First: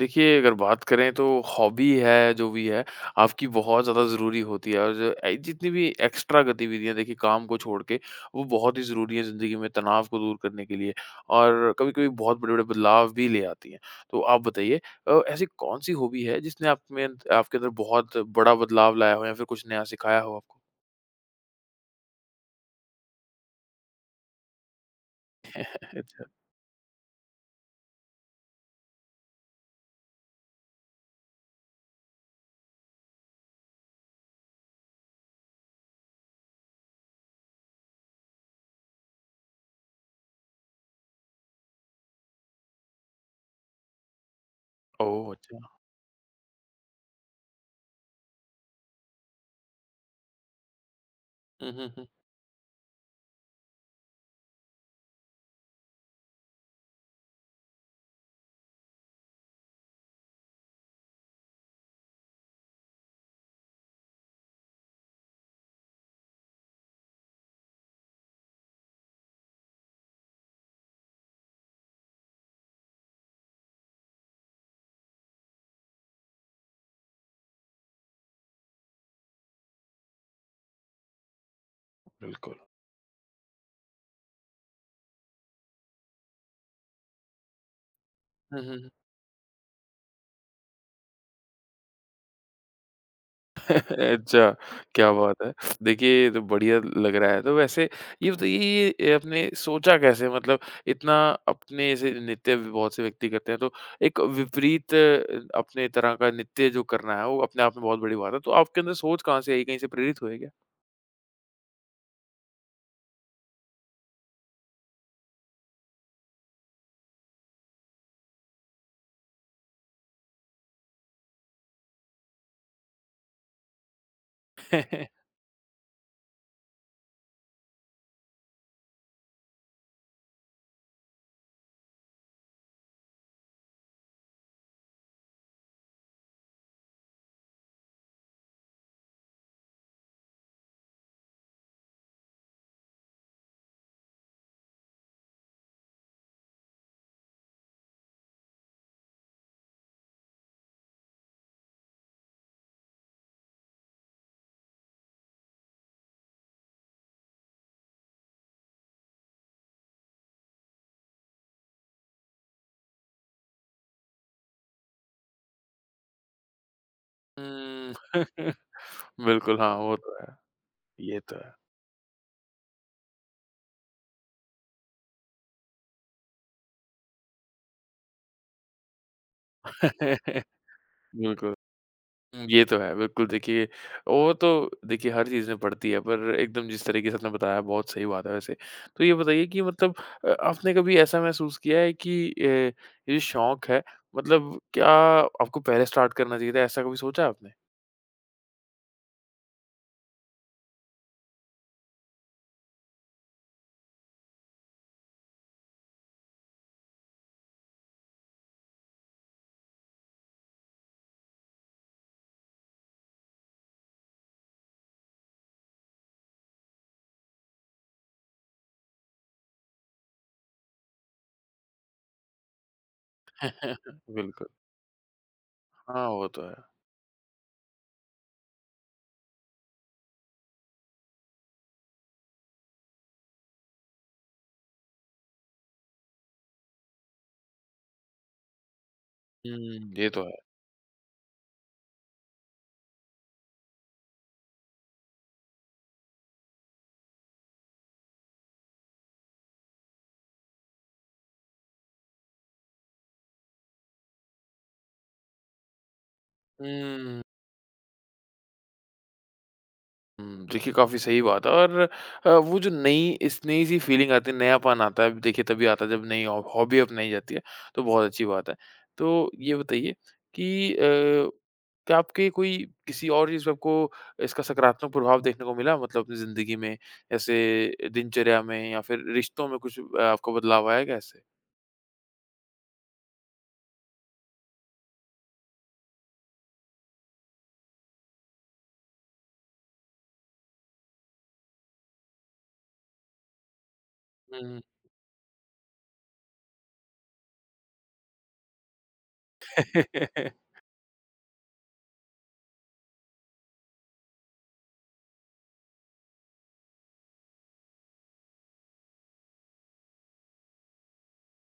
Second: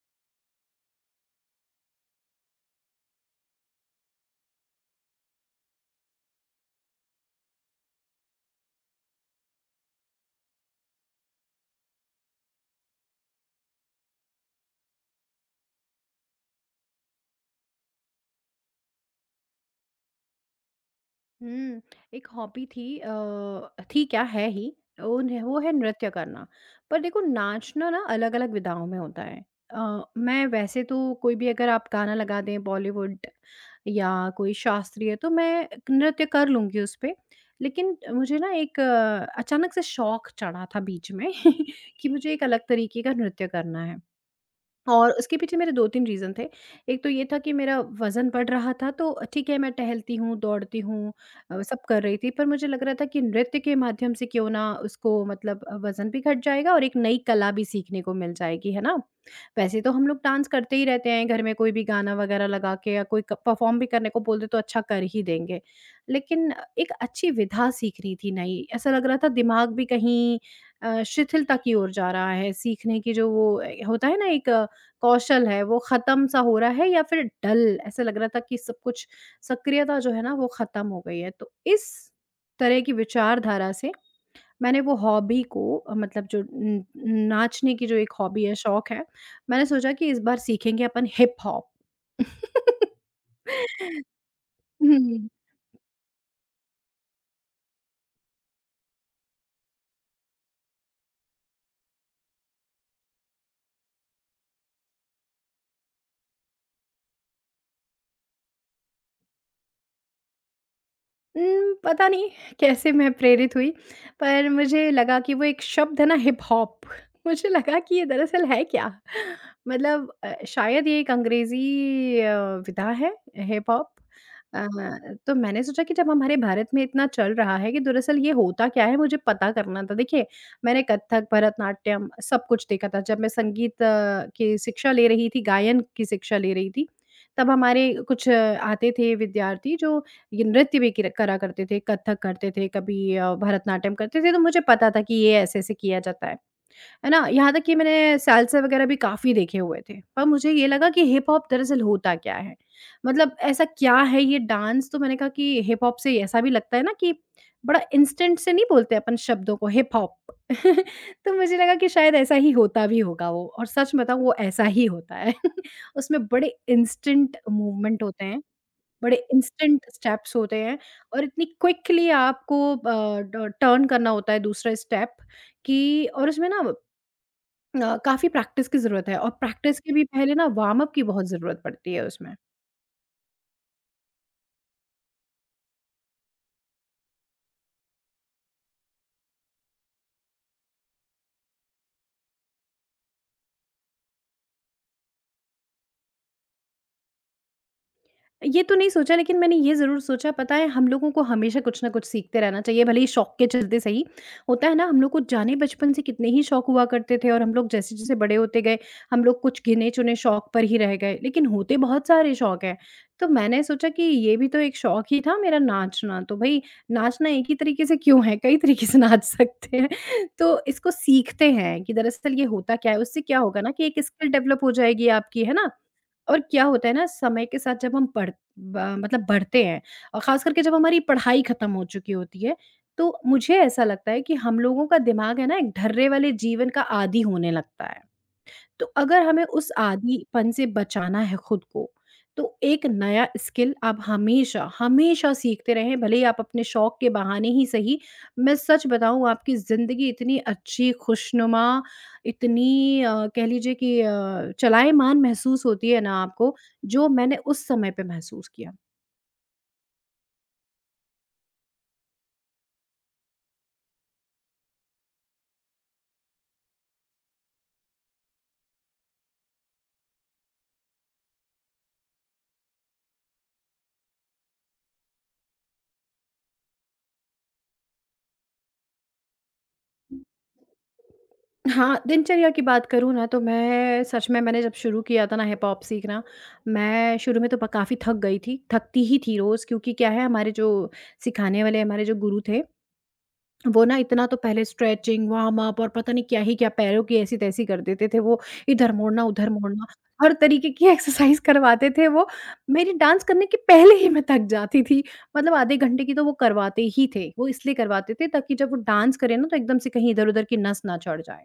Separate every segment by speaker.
Speaker 1: देखिए, अगर बात करें तो हॉबी है, जो भी है, आपकी बहुत ज़्यादा ज़रूरी होती है और जो ए जितनी भी एक्स्ट्रा गतिविधियाँ देखिए काम को छोड़ के, वो बहुत ही ज़रूरी है ज़िंदगी में तनाव को दूर करने के लिए और कभी-कभी बहुत बड़े-बड़े बदलाव भी ले आती हैं। तो आप बताइए ऐसी कौन-सी हॉबी है जिसने आप में आपके अंदर बहुत बड़ा बदलाव लाया हो या फिर कुछ नया सिखाया हो आपको?
Speaker 2: हुँ। एक हॉबी थी, थी क्या, है ही। वो न वो है नृत्य
Speaker 1: अच्छा।
Speaker 2: करना। पर देखो नाचना ना अलग-अलग विधाओं में होता है। मैं वैसे तो कोई भी, अगर आप गाना लगा दें बॉलीवुड या कोई शास्त्रीय, तो मैं नृत्य कर लूँगी उस पे। लेकिन मुझे ना एक अचानक से शौक चढ़ा था बीच में कि मुझे एक अलग तरीके का नृत्य करना है। और
Speaker 1: ओह!
Speaker 2: उसके पीछे
Speaker 1: अच्छा।
Speaker 2: मेरे 2-3 रीज़न थे। एक तो ये था कि मेरा वज़न बढ़ रहा था, तो ठीक है, मैं टहलती हूँ, दौड़ती हूँ,
Speaker 1: हुँ,
Speaker 2: सब
Speaker 1: हुँ,
Speaker 2: कर
Speaker 1: हुँ।
Speaker 2: रही थी। पर मुझे लग रहा था कि नृत्य के माध्यम से क्यों ना उसको, मतलब वज़न भी घट जाएगा और एक नई कला भी सीखने को मिल जाएगी, है ना? वैसे तो हम लोग डांस करते ही रहते हैं, घर में कोई भी गाना वगैरह लगा के, या कोई क परफ़ॉर्म भी करने को बोल दे तो अच्छा कर ही देंगे। लेकिन एक अच्छी विधा सीखनी थी नई, ऐसा लग रहा था दिमाग भी कहीं शिथिलता की ओर जा रहा है, सीखने की जो वो ए होता है ना, एक कौशल है, वो खत्म सा हो रहा है, या फिर डल। ऐसा लग रहा था कि सब कुछ, सक्रियता जो है ना, वो खत्म हो गई है। तो इस
Speaker 1: बिल्कुल।
Speaker 2: तरह की विचारधारा से मैंने वो हॉबी को, मतलब जो नाचने की जो एक हॉबी है,
Speaker 1: हुँ, हुँ, हुँ।
Speaker 2: शौक है, मैंने सोचा कि इस बार सीखेंगे अपन हिप हॉप।
Speaker 1: अच्छा, क्या
Speaker 2: हम्म
Speaker 1: बात है! देखिए, ये तो बढ़िया लग रहा है। तो वैसे ये बताइए ये आपने सोचा कैसे मतलब इतना अपने जैसे नित्य भी बहुत से व्यक्ति करते हैं, तो एक विपरीत अपने तरह का नित्य जो करना है, वो अपने आप में बहुत बड़ी बात है। तो आपके अंदर सोच कहाँ से आई? कहीं से प्रेरित हुए क्या?
Speaker 2: पता नहीं कैसे मैं प्रेरित हुई, पर मुझे लगा कि वो एक शब्द है ना, हिप-हॉप। मुझे लगा कि ये दरअसल है क्या? मतलब शायद ये एक अंग्रेज़ी विधा है, हिप-हॉप। अ, तो मैंने सोचा कि जब हमारे भारत में इतना चल रहा है, कि दरअसल ये होता क्या है, मुझे पता करना था। देखिए, मैंने कथक, भरतनाट्यम सब कुछ देखा था, जब मैं संगीत की शिक्षा ले रही थी, गायन की शिक्षा ले रही थी। तब हमारे कुछ आते थे विद्यार्थी, जो ये नृत्य भी किर करा करते थे, कथक करते थे, कभी भरतनाट्यम करते थे, तो मुझे पता था कि ये ऐसे-ऐसे किया जाता है। है ना? यहाँ तक कि मैंने सैलसा वगैरह भी काफ़ी देखे हुए थे। पर मुझे ये लगा कि हिप हॉप दरअसल होता क्या है? मतलब ऐसा क्या है ये डांस? तो मैंने कहा कि हिप हॉप से ऐसा भी लगता है ना, कि बड़ा इंस्टेंट से नहीं बोलते अपन शब्दों को, हिप हॉप। तो मुझे लगा कि शायद ऐसा ही होता भी होगा वो, और सच बताऊँ वो ऐसा ही होता है। उसमें बड़े इंस्टेंट
Speaker 1: हुँ।
Speaker 2: मूवमेंट होते हैं। बड़े
Speaker 1: बिल्कुल, हाँ,
Speaker 2: इंस्टेंट
Speaker 1: वो तो है।
Speaker 2: स्टेप्स होते हैं,
Speaker 1: ये
Speaker 2: और
Speaker 1: तो
Speaker 2: इतनी
Speaker 1: है।
Speaker 2: क्विकली आपको टर्न करना होता है दूसरा स्टेप, कि और उसमें ना काफ़ी प्रैक्टिस की ज़रूरत है, और प्रैक्टिस के भी पहले ना वार्म अप की बहुत
Speaker 1: बिल्कुल।
Speaker 2: ज़रूरत पड़ती है उसमें।
Speaker 1: हुँ, ये तो है। बिल्कुल देखिए, वो तो देखिए हर चीज़ में पड़ती है पर एकदम जिस तरीके से आपने बताया बहुत सही बात है वैसे। तो ये बताइए कि मतलब आपने कभी ऐसा महसूस किया है कि ये जो शौक है मतलब क्या आपको पहले स्टार्ट करना चाहिए था ऐसा कभी सोचा आपने?
Speaker 2: ये तो नहीं सोचा, लेकिन मैंने ये ज़रूर सोचा, पता है, हम लोगों को हमेशा कुछ ना कुछ सीखते रहना चाहिए, भले ही शौक के चलते सही। होता है ना, हम लोग को जाने बचपन से कितने ही शौक हुआ करते थे, और हम लोग जैसे-जैसे बड़े होते गए, हम लोग कुछ गिने-चुने शौक पर ही रह गए, लेकिन होते बहुत सारे शौक हैं। तो मैंने सोचा कि ये भी तो एक शौक ही था मेरा, नाचना, तो भई, नाचना एक ही तरीके से क्यों है, कई तरीके से नाच सकते हैं। तो इसको सीखते हैं कि दरअसल ये होता क्या है, उससे क्या होगा ना कि एक स्किल
Speaker 1: बिल्कुल।
Speaker 2: डेवलप हो जाएगी आपकी, है ना?
Speaker 1: हाँ, वो
Speaker 2: और
Speaker 1: तो है।
Speaker 2: क्या होता है ना, समय के साथ जब हम पढ़ ब मतलब बढ़ते हैं, और ख़ास करके जब हमारी पढ़ाई ख़त्म हो चुकी होती है, तो मुझे ऐसा लगता है कि हम लोगों का दिमाग है ना, एक ढर्रे वाले जीवन का आदी होने लगता है। तो अगर हमें उस
Speaker 1: हुँ, ये तो है।
Speaker 2: आदीपन से बचाना है खुद को, तो एक नया स्किल आप हमेशा, हमेशा सीखते रहें, भले ही आप अपने शौक के बहाने ही सही। मैं सच बताऊँ, आपकी ज़िंदगी इतनी अच्छी, खुशनुमा, इतनी कह लीजिए कि चलाएमान महसूस होती है ना आपको, जो
Speaker 1: हुँ।
Speaker 2: मैंने उस समय पे महसूस किया।
Speaker 1: हुँ, देखिए काफ़ी सही बात है और वो जो नई इस नई सी फ़ीलिंग आती है, नयापन आता है, देखिए तभी आता है जब नई हॉबी अपनाई जाती है, तो बहुत अच्छी बात है। तो ये बताइए कि क्या आपके कोई किसी और चीज़ पे आपको इसका सकारात्मक प्रभाव देखने को मिला? मतलब अपनी ज़िंदगी में, जैसे दिनचर्या में या फिर रिश्तों में कुछ आपको बदलाव आया क्या इससे?
Speaker 2: हाँ, दिनचर्या की बात करूँ ना, तो मैं सच में, मैंने जब शुरू किया था ना हिप-हॉप सीखना, मैं शुरू में तो ब काफ़ी थक गई थी, थकती ही थी रोज़, क्योंकि क्या है, हमारे जो सिखाने वाले, हमारे जो गुरु थे, वो ना इतना तो
Speaker 1: हुँ, हुँ।
Speaker 2: पहले स्ट्रेचिंग, वार्म अप, और पता नहीं क्या ही क्या, पैरों की ऐसी-तैसी कर देते थे वो, इधर मोड़ना, उधर मोड़ना, हर तरीके की एक्सरसाइज़ करवाते थे वो। मेरी डांस करने के पहले ही मैं थक जाती थी, मतलब आधे घंटे की तो वो करवाते ही थे। वो इसलिए करवाते थे ताकि जब वो डांस करे ना, तो एकदम से कहीं इधर-उधर की नस ना चढ़ जाए।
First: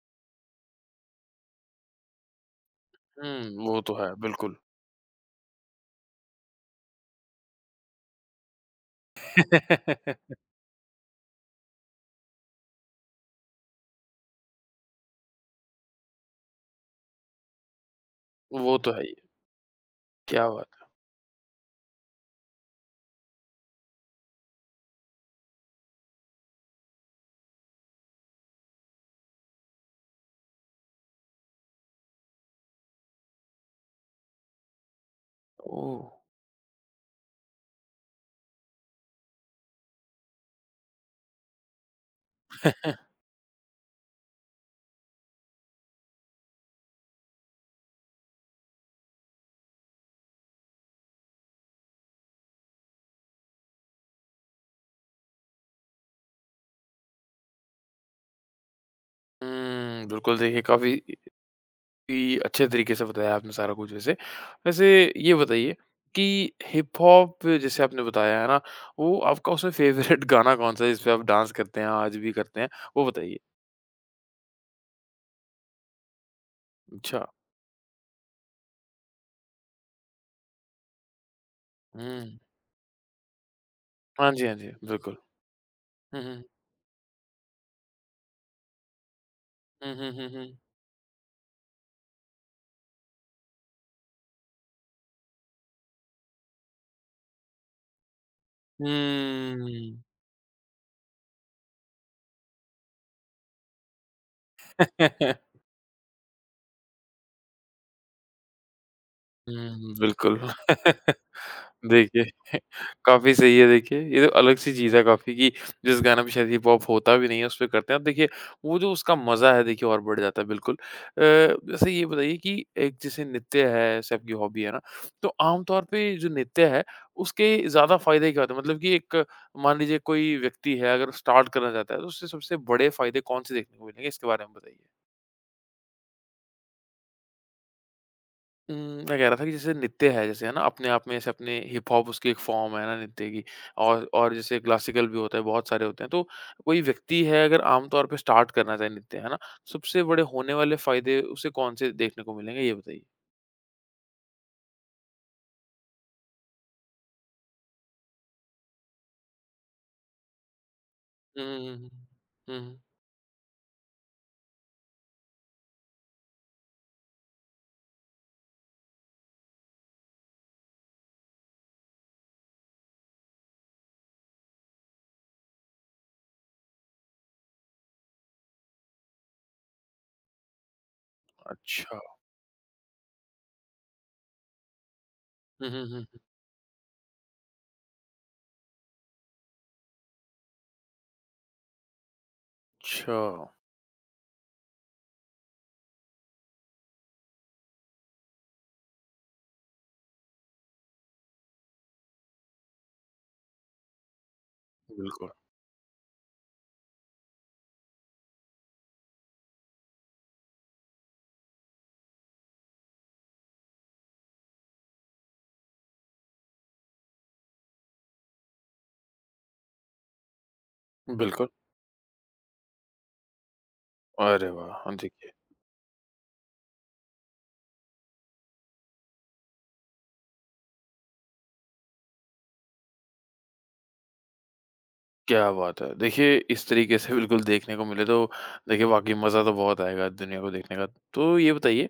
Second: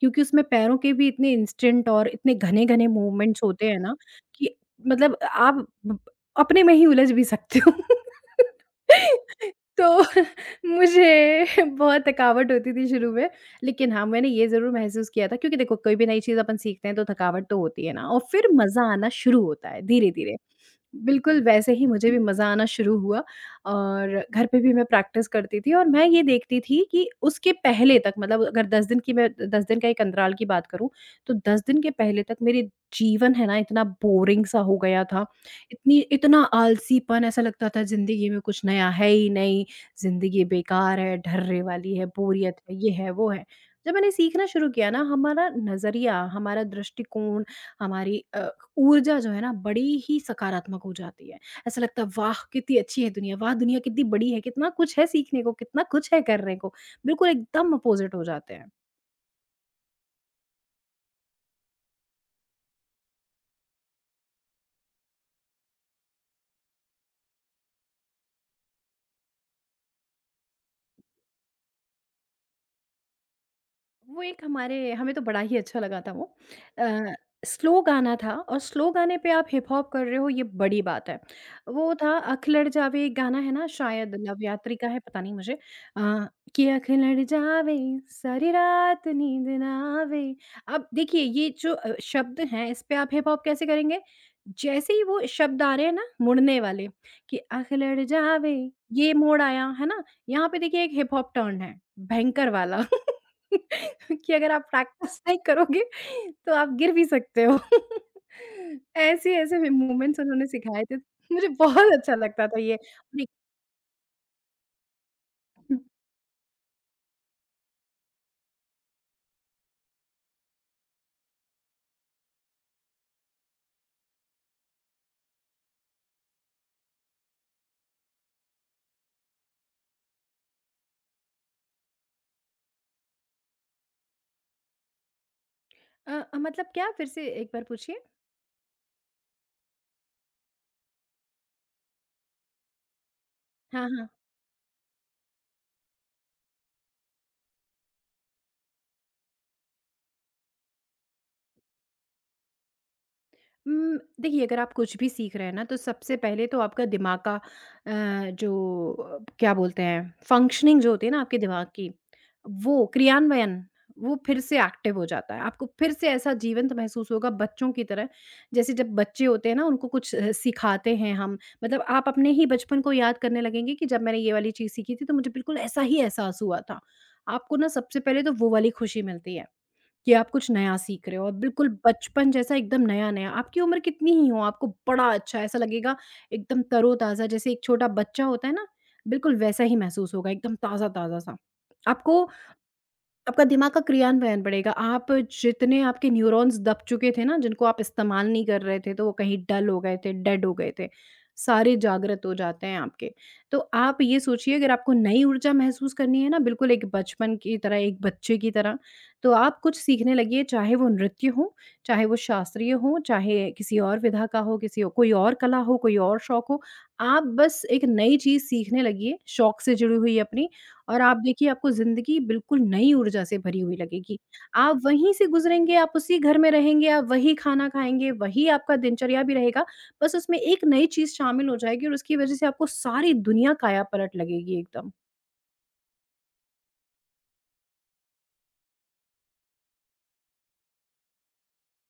Speaker 2: क्योंकि उसमें पैरों के भी इतने इंस्टेंट और इतने घने-घने मूवमेंट्स
Speaker 1: हुँ,
Speaker 2: होते हैं
Speaker 1: वो तो
Speaker 2: ना,
Speaker 1: है,
Speaker 2: कि
Speaker 1: बिल्कुल।
Speaker 2: मतलब आप ब अपने में ही उलझ भी सकते हो। तो मुझे बहुत थकावट होती थी शुरू में, लेकिन हाँ, मैंने ये ज़रूर महसूस किया था, क्योंकि देखो, कोई भी नई चीज़ अपन सीखते हैं तो थकावट तो होती है ना, और फिर
Speaker 1: वो तो
Speaker 2: मज़ा
Speaker 1: है
Speaker 2: आना
Speaker 1: ही।
Speaker 2: शुरू होता है धीरे-धीरे।
Speaker 1: क्या बात है।
Speaker 2: बिल्कुल, वैसे ही मुझे भी मज़ा आना शुरू हुआ, और घर पे भी मैं प्रैक्टिस करती थी, और मैं ये देखती थी कि उसके पहले तक, मतलब अगर 10 दिन की, मैं 10 दिन का एक अंतराल की बात करूँ, तो 10 दिन के पहले तक मेरे जीवन है ना, इतना बोरिंग सा हो गया था। इतनी,
Speaker 1: ओह!
Speaker 2: इतना आलसीपन, ऐसा लगता था ज़िंदगी में कुछ नया है ही नहीं, ज़िंदगी बेकार है, ढर्रे वाली है, बोरियत है, ये है, वो है। जब मैंने सीखना शुरू किया ना, हमारा नज़रिया, हमारा दृष्टिकोण, हमारी ऊर्जा जो है ना, बड़ी ही सकारात्मक हो जाती है। ऐसा लगता है, वाह! कितनी अच्छी है दुनिया, वाह! दुनिया कितनी बड़ी है, कितना कुछ है सीखने को, कितना कुछ है करने को। बिल्कुल एकदम अपोज़िट हो जाते हैं।
Speaker 1: हुँ, बिल्कुल देखिए काफ़ी कि अच्छे तरीके से बताया आपने सारा कुछ वैसे। वैसे ये बताइए कि हिप हॉप जैसे आपने बताया है ना, वो आपका उसमें फ़ेवरेट गाना कौन-सा है जिस पे आप डांस करते हैं, आज भी करते हैं? वो बताइए।
Speaker 2: वो एक, हमारे हमें तो बड़ा ही अच्छा लगा था वो, अ,
Speaker 1: अच्छा।
Speaker 2: स्लो गाना था, और स्लो गाने पे आप हिप हॉप कर रहे हो, ये बड़ी बात है। वो था
Speaker 1: हुँ।
Speaker 2: अखिलड़ जावे, एक गाना है ना, शायद
Speaker 1: हाँ
Speaker 2: लव
Speaker 1: जी, हाँ जी,
Speaker 2: यात्री का है,
Speaker 1: बिल्कुल।
Speaker 2: पता नहीं मुझे।
Speaker 1: हुँ,
Speaker 2: अ,
Speaker 1: हुँ।
Speaker 2: कि अखिलड़ जावे, सारी रात नींद ना
Speaker 1: हुँ, हुँ,
Speaker 2: आवे।
Speaker 1: हुँ, हुँ।
Speaker 2: अब देखिए, ये जो शब्द हैं, इस पे आप हिप हॉप कैसे करेंगे? जैसे ही वो शब्द आ रहे हैं ना, मुड़ने वाले, कि अखिलड़ जावे, ये मोड़ आया है
Speaker 1: हुँ।
Speaker 2: ना? यहाँ पे देखिए, एक हिप हॉप टर्न है भयंकर वाला। कि अगर आप प्रैक्टिस
Speaker 1: हुँ,
Speaker 2: नहीं करोगे, तो आप गिर भी सकते हो। ऐसे-ऐसे में मूवमेंट्स
Speaker 1: बिल्कुल।
Speaker 2: उन्होंने सिखाए थे, मुझे बहुत अच्छा
Speaker 1: देखिए
Speaker 2: लगता था ये। और
Speaker 1: काफ़ी सही है देखिए, ये तो अलग सी चीज़ है काफ़ी कि जिस गाने पे शायद हिप-हॉप होता भी नहीं है, उसपे करते हैं। अब देखिए वो जो उसका मज़ा है देखिए और बढ़ जाता है बिल्कुल। वैसे ये बताइए कि एक जैसे नृत्य है, जैसे आपकी हॉबी है ना, तो आम तौर पे जो नृत्य है, उसके ज़्यादा फ़ायदे क्या होते हैं? मतलब कि एक मान लीजिए कोई व्यक्ति है अगर स्टार्ट करना चाहता है, तो उससे सबसे बड़े फ़ायदे कौन से देखने को मिलेंगे? इसके बारे में बताइए।
Speaker 2: मतलब क्या? फिर से एक बार पूछिए।
Speaker 1: उम, मैं कह रहा था कि जैसे नृत्य है जैसे है ना, अपने आप में जैसे अपने हिप-हॉप उसकी एक फ़ॉर्म है ना नृत्य की
Speaker 2: हाँ, हाँ।
Speaker 1: और जैसे क्लासिकल भी होता है, बहुत सारे होते हैं। तो कोई व्यक्ति है अगर आम तौर पे स्टार्ट करना चाहे नृत्य, है ना? सबसे बड़े होने वाले फ़ायदे उसे कौन-से देखने को मिलेंगे ये बताइए?
Speaker 2: देखिए, अगर आप कुछ भी सीख रहे हैं ना, तो सबसे पहले तो आपका दिमाग का जो क्या बोलते हैं, फंक्शनिंग जो होती है ना आपके
Speaker 1: हुँ,
Speaker 2: दिमाग
Speaker 1: हुँ,
Speaker 2: की,
Speaker 1: हुँ, हुँ। हुँ, हुँ।
Speaker 2: वो क्रियान्वयन, वो फिर से एक्टिव हो जाता है। आपको फिर से ऐसा जीवंत महसूस होगा बच्चों की तरह, जैसे जब बच्चे होते हैं ना, उनको कुछ सिखाते हैं हम, मतलब आप अपने ही बचपन को याद करने लगेंगे, कि जब मैंने ये वाली चीज़ सीखी थी तो मुझे बिल्कुल ऐसा ही एहसास हुआ था। आपको ना सबसे पहले तो वो वाली खुशी मिलती है, कि आप कुछ नया सीख रहे हो, और बिल्कुल
Speaker 1: अच्छा।
Speaker 2: बचपन जैसा, एकदम नया-नया। आपकी उम्र कितनी ही हो, आपको बड़ा अच्छा ऐसा
Speaker 1: हुँ, हुँ,
Speaker 2: लगेगा,
Speaker 1: हुँ।
Speaker 2: एकदम तरोताज़ा, जैसे एक छोटा बच्चा होता है ना, बिल्कुल वैसा ही महसूस होगा, एकदम ताज़ा-ताज़ा सा। आपको,
Speaker 1: अच्छा,
Speaker 2: आपका दिमाग का क्रियान्वयन बढ़ेगा। आप, जितने आपके न्यूरॉन्स दब चुके थे ना, जिनको आप इस्तेमाल नहीं कर रहे थे, तो वो कहीं डल हो गए थे, डेड हो गए थे, सारे जागृत हो जाते हैं आपके। तो आप ये सोचिए, अगर आपको नई
Speaker 1: बिल्कुल,
Speaker 2: ऊर्जा महसूस करनी है ना, बिल्कुल एक बचपन की तरह, एक बच्चे की तरह, तो आप कुछ सीखने लगिए, चाहे वो नृत्य हो, चाहे वो शास्त्रीय हो, चाहे किसी और विधा का हो, किसी और, कोई और कला हो, कोई और शौक हो। आप बस एक नई चीज़ सीखने लगिए, शौक से जुड़ी हुई अपनी। और आप
Speaker 1: बिल्कुल।
Speaker 2: देखिए, आपको ज़िंदगी बिल्कुल नई ऊर्जा से भरी हुई लगेगी।
Speaker 1: अरे वाह!
Speaker 2: आप
Speaker 1: हाँ,
Speaker 2: वहीं से
Speaker 1: देखिए
Speaker 2: गुज़रेंगे, आप उसी घर में रहेंगे, आप वही खाना खाएँगे, वही आपका दिनचर्या भी रहेगा, बस उसमें एक नई चीज़ शामिल हो जाएगी, और उसकी वज़ह से आपको सारी दुनिया काया-पलट लगेगी एकदम।
Speaker 1: क्या बात है। देखिए इस तरीके से बिल्कुल देखने को मिले तो देखिए वाक़ई मज़ा तो बहुत आएगा दुनिया को देखने का। तो ये बताइए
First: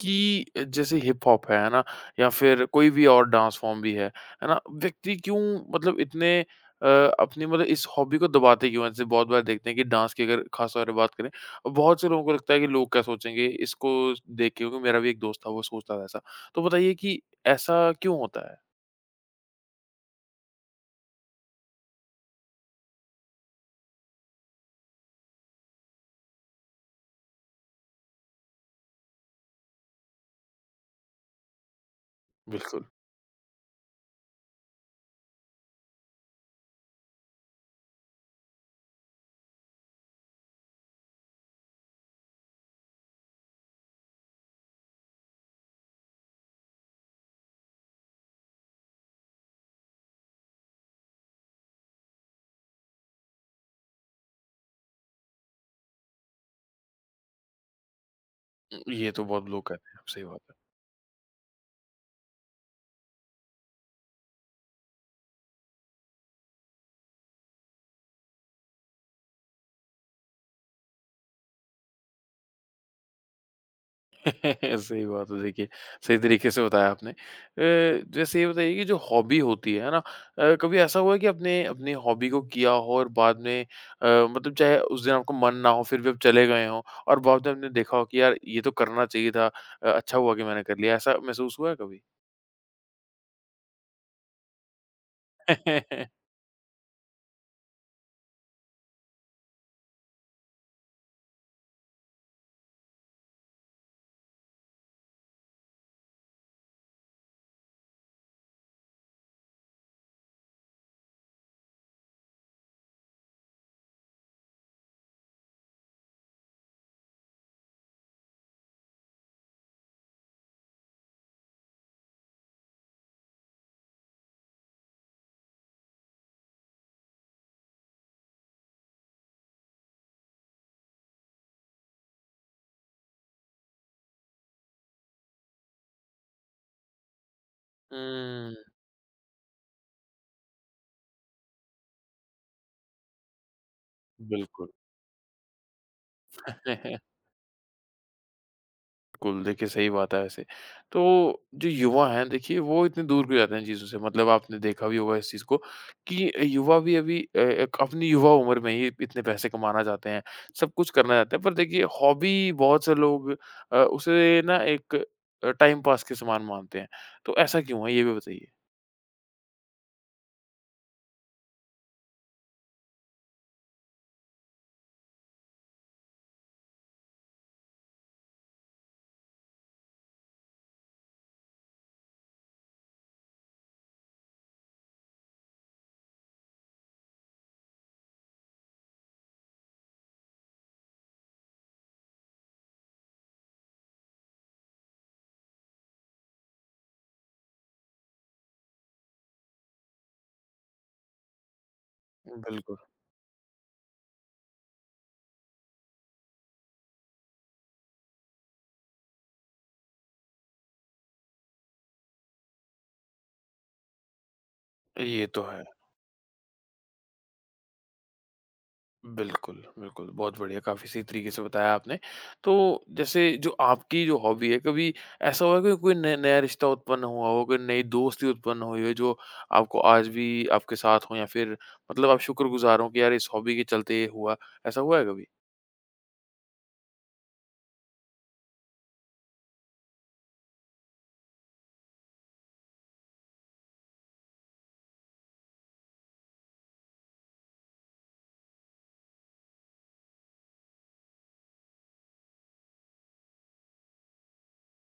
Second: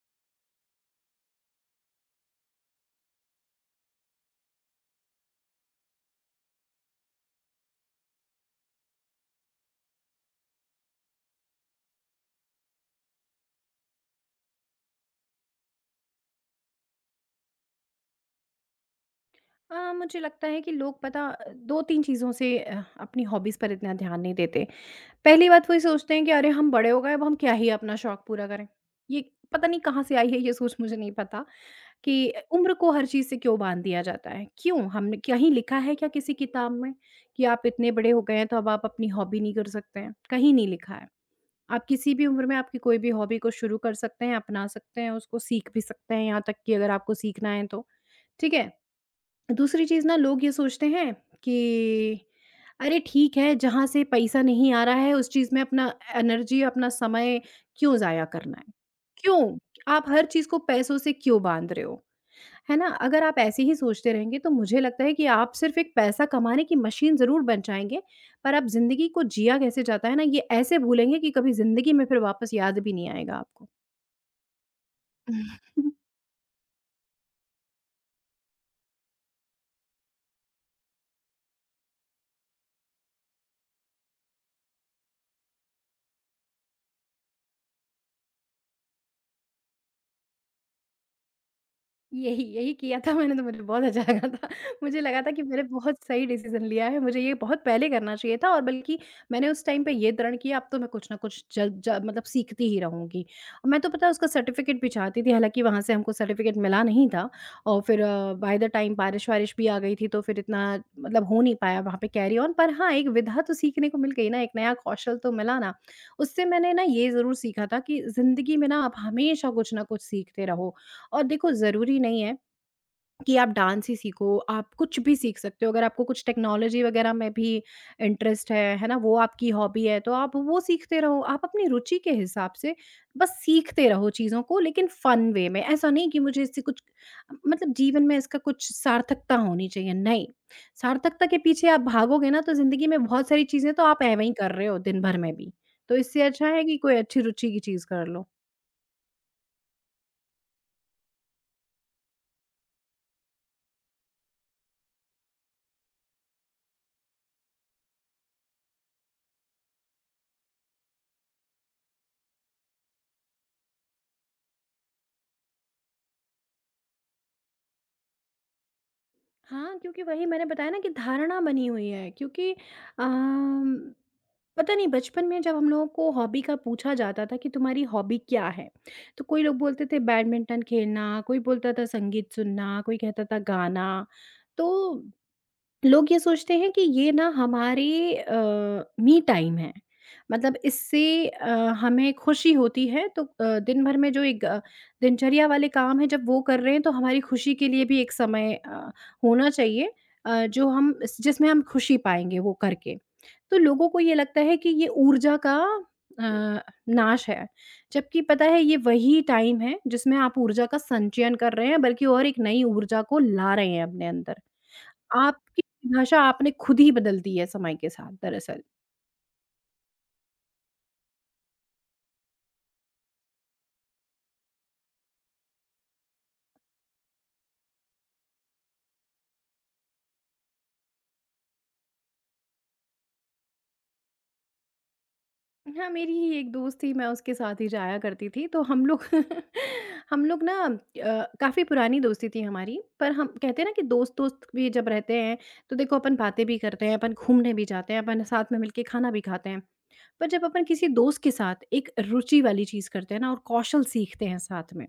Speaker 1: कि जैसे हिप हॉप है ना या फिर कोई भी और डांस फॉर्म भी है ना? व्यक्ति क्यों मतलब इतने अपनी मतलब इस हॉबी को दबाते क्यों हैं? जैसे बहुत बार देखते हैं कि डांस की अगर खास तौर पे बात करें, बहुत से लोगों को लगता है कि लोग क्या सोचेंगे इसको देख के क्योंकि मेरा भी एक दोस्त था वो सोचता था ऐसा। तो बताइए कि ऐसा क्यों होता है?
Speaker 2: मुझे लगता है कि लोग 2-3 चीज़ों से अपनी हॉबीज़ पर इतना ध्यान नहीं देते। पहली बात, वो ये सोचते हैं कि अरे! हम बड़े हो गए, अब हम क्या ही अपना शौक पूरा करें। ये पता नहीं कहाँ से आई है ये सोच, मुझे नहीं पता। कि उम्र
Speaker 1: बिल्कुल।
Speaker 2: को हर चीज़ से क्यों बाँध दिया जाता है? क्यों? हमने कहीं लिखा है क्या किसी किताब में कि आप इतने बड़े हो गए हैं, तो अब आप अपनी हॉबी नहीं कर सकते हैं? कहीं नहीं लिखा है। आप किसी भी उम्र में आपकी कोई भी हॉबी को शुरू कर सकते हैं, अपना सकते हैं, उसको सीख भी सकते हैं, यहाँ तक कि अगर आपको सीखना है तो। ठीक है? दूसरी चीज़ ना लोग ये सोचते हैं कि अरे ठीक है, जहाँ से पैसा नहीं आ रहा है उस चीज़ में अपना एनर्जी, अपना समय क्यों ज़ाया करना है?
Speaker 1: ये तो बहुत
Speaker 2: क्यों?
Speaker 1: लोग कहते हैं,
Speaker 2: आप
Speaker 1: सही
Speaker 2: हर चीज़
Speaker 1: बात।
Speaker 2: को पैसों से क्यों बाँध रहे हो? है ना? अगर आप ऐसे ही सोचते रहेंगे तो मुझे लगता है कि आप सिर्फ़ एक पैसा कमाने की मशीन ज़रूर बन जाएँगे, पर आप ज़िंदगी को जिया कैसे जाता है ना, ये ऐसे भूलेंगे कि कभी ज़िंदगी में फिर वापस याद भी नहीं आएगा आपको।
Speaker 1: सही बात है देखिए, सही तरीके से बताया आपने। जैसे ये बताइए कि जो हॉबी होती है ना? कभी ऐसा हुआ है कि आपने अपनी हॉबी को किया हो और बाद में मतलब चाहे उस दिन आपका मन ना हो फिर भी आप चले गए हों और बाद में आपने देखा हो कि यार ये तो करना चाहिए था, अच्छा हुआ कि मैंने कर लिया, ऐसा महसूस हुआ है कभी?
Speaker 2: यही किया था मैंने तो मुझे बहुत अच्छा लगा था। मुझे लगा था कि मैंने बहुत सही डिसीज़न लिया है, मुझे ये बहुत पहले करना चाहिए था और बल्कि मैंने उस टाइम पे ये दृढ़ किया अब तो मैं कुछ न कुछ ज ज मतलब सीखती ही रहूँगी। मैं तो पता है उसका सर्टिफ़िकेट भी चाहती थी, हालाँकि वहाँ से हमको सर्टिफ़िकेट मिला नहीं था और फिर बाय द टाइम बारिश-वारिश भी आ गई थी तो फिर इतना मतलब हो नहीं पाया वहाँ पे कैरी ऑन। पर हाँ, एक विधा तो सीखने को मिल गई ना, एक नया कौशल तो मिला ना। उससे मैंने ना ये ज़रूर सीखा था कि ज़िंदगी में ना आप हमेशा कुछ न कुछ सीखते रहो। और देखो ज़रूरी नहीं है कि आप डांस ही सीखो, आप कुछ भी सीख सकते हो। अगर आपको कुछ टेक्नोलॉजी वगैरह में भी इंटरेस्ट है ना? वो आपकी हॉबी है तो आप वो सीखते रहो। आप अपनी रुचि के हिसाब से बस सीखते रहो चीज़ों को लेकिन फ़न वे में। ऐसा नहीं कि मुझे इससे कुछ मतलब जीवन में इसका
Speaker 1: हुँ,
Speaker 2: कुछ सार्थकता होनी चाहिए, नहीं। सार्थकता के पीछे आप भागोगे ना तो ज़िंदगी में बहुत सारी चीज़ें तो आप एवें ही कर रहे
Speaker 1: बिल्कुल।
Speaker 2: हो दिन भर में भी। तो इससे अच्छा है कि कोई अच्छी रुचि की चीज़ कर लो।
Speaker 1: बिल्कुल, देखिए सही बात है वैसे। तो जो युवा हैं देखिए वो इतने दूर क्यों जाते हैं चीज़ों से मतलब आपने देखा भी होगा इस चीज़ को कि युवा भी अभी एक अपनी युवा उम्र में ही इतने पैसे कमाना चाहते हैं, सब कुछ करना चाहते हैं पर देखिए हॉबी बहुत से लोग उसे ना एक टाइम पास के समान मानते हैं। तो ऐसा क्यों है? ये भी बताइए?
Speaker 2: हाँ, क्योंकि वही मैंने बताया ना कि धारणा बनी हुई है क्योंकि अम, पता नहीं बचपन में जब हम लोगों को हॉबी का पूछा जाता था कि तुम्हारी हॉबी क्या है? तो कोई लोग बोलते थे बैडमिंटन खेलना, कोई बोलता था संगीत सुनना, कोई कहता था गाना। तो लोग ये सोचते हैं कि ये ना हमारे मी टाइम है। मतलब इससे हमें खुशी होती है तो दिन भर में जो एक दिनचर्या वाले काम हैं जब वो कर रहे हैं तो हमारी खुशी के लिए भी एक समय होना चाहिए जो हम इस जिसमें हम खुशी पाएँगे वो
Speaker 1: बिल्कुल।
Speaker 2: करके। तो लोगों को ये लगता है कि ये ऊर्जा का अ, नाश है। जबकि पता है ये वही टाइम है जिसमें आप ऊर्जा का संचयन कर रहे हैं बल्कि और एक नई ऊर्जा को ला रहे हैं अपने अंदर।
Speaker 1: ये तो है।
Speaker 2: आपकी भाषा आपने खुद ही बदल दी है समय के साथ दरअसल।
Speaker 1: बिल्कुल, बिल्कुल। बहुत बढ़िया, काफ़ी सही तरीके से बताया आपने। तो जैसे जो आपकी जो हॉबी है, कभी ऐसा हुआ है कि कोई न नया रिश्ता उत्पन्न हुआ हो, कोई नई दोस्ती उत्पन्न हुई हो जो आपको आज भी आपके साथ हो या फिर मतलब आप शुक्रगुज़ार हो कि यार इस हॉबी के चलते ये हुआ, ऐसा हुआ है कभी?
Speaker 2: हाँ, मेरी ही एक दोस्त थी, मैं उसके साथ ही जाया करती थी, तो हम लोग हम लोग ना काफ़ी पुरानी दोस्ती थी हमारी, पर हम कहते हैं ना कि दोस्त-दोस्त भी जब रहते हैं, तो देखो अपन बातें भी करते हैं, अपन घूमने भी जाते हैं, अपन साथ में मिलके खाना भी खाते हैं। पर जब अपन किसी दोस्त के साथ एक रुचि वाली चीज़ करते हैं ना और कौशल सीखते हैं साथ में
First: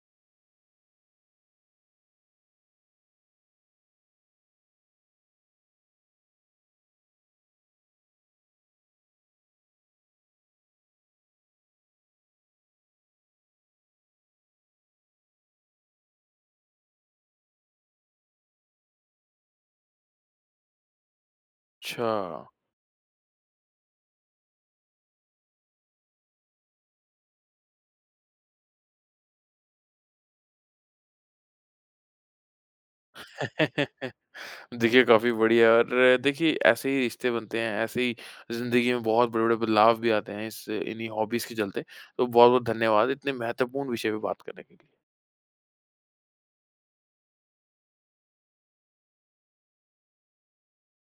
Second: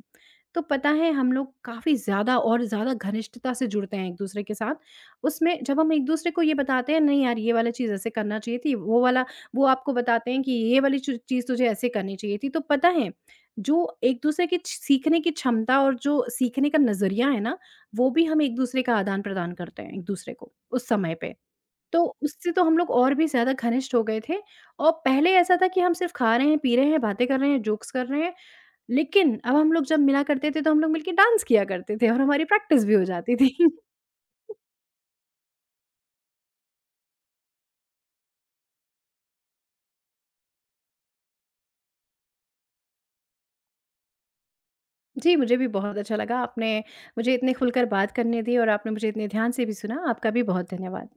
Speaker 2: तो पता है हम लोग काफ़ी ज़्यादा और ज़्यादा घनिष्ठता से जुड़ते हैं एक-दूसरे के साथ। उसमें जब हम एक-दूसरे को ये बताते हैं नहीं यार ये वाला चीज़ ऐसे करना चाहिए थी, वो आपको बताते हैं कि ये वाली चु चीज़ तुझे ऐसे करनी चाहिए थी। तो पता है जो एक-दूसरे की छ सीखने की क्षमता और जो सीखने का नज़रिया है ना, वो भी हम एक-दूसरे का आदान-प्रदान करते हैं एक-दूसरे को उस समय पे। तो
Speaker 1: अच्छा।
Speaker 2: उससे तो हम लोग और भी ज़्यादा घनिष्ठ हो गए थे और पहले ऐसा था कि हम सिर्फ़ खा रहे हैं, पी रहे हैं, बातें कर रहे हैं, जोक्स कर रहे हैं लेकिन अब हम लोग जब मिला करते थे तो हम लोग मिलके डांस किया करते थे और हमारी प्रैक्टिस भी हो जाती थी।
Speaker 1: देखिए काफ़ी बढ़िया और देखिए ऐसे ही रिश्ते बनते हैं, ऐसे ही ज़िंदगी में बहुत बड़े-बड़े बदलाव भी आते हैं इस इन्हीं हॉबीज़ के चलते। तो बहुत-बहुत धन्यवाद इतने महत्वपूर्ण विषय पे बात करने के लिए।
Speaker 2: जी, मुझे भी बहुत अच्छा लगा। आपने मुझे इतने खुलकर बात करने दी और आपने मुझे इतने ध्यान से भी सुना। आपका भी बहुत धन्यवाद।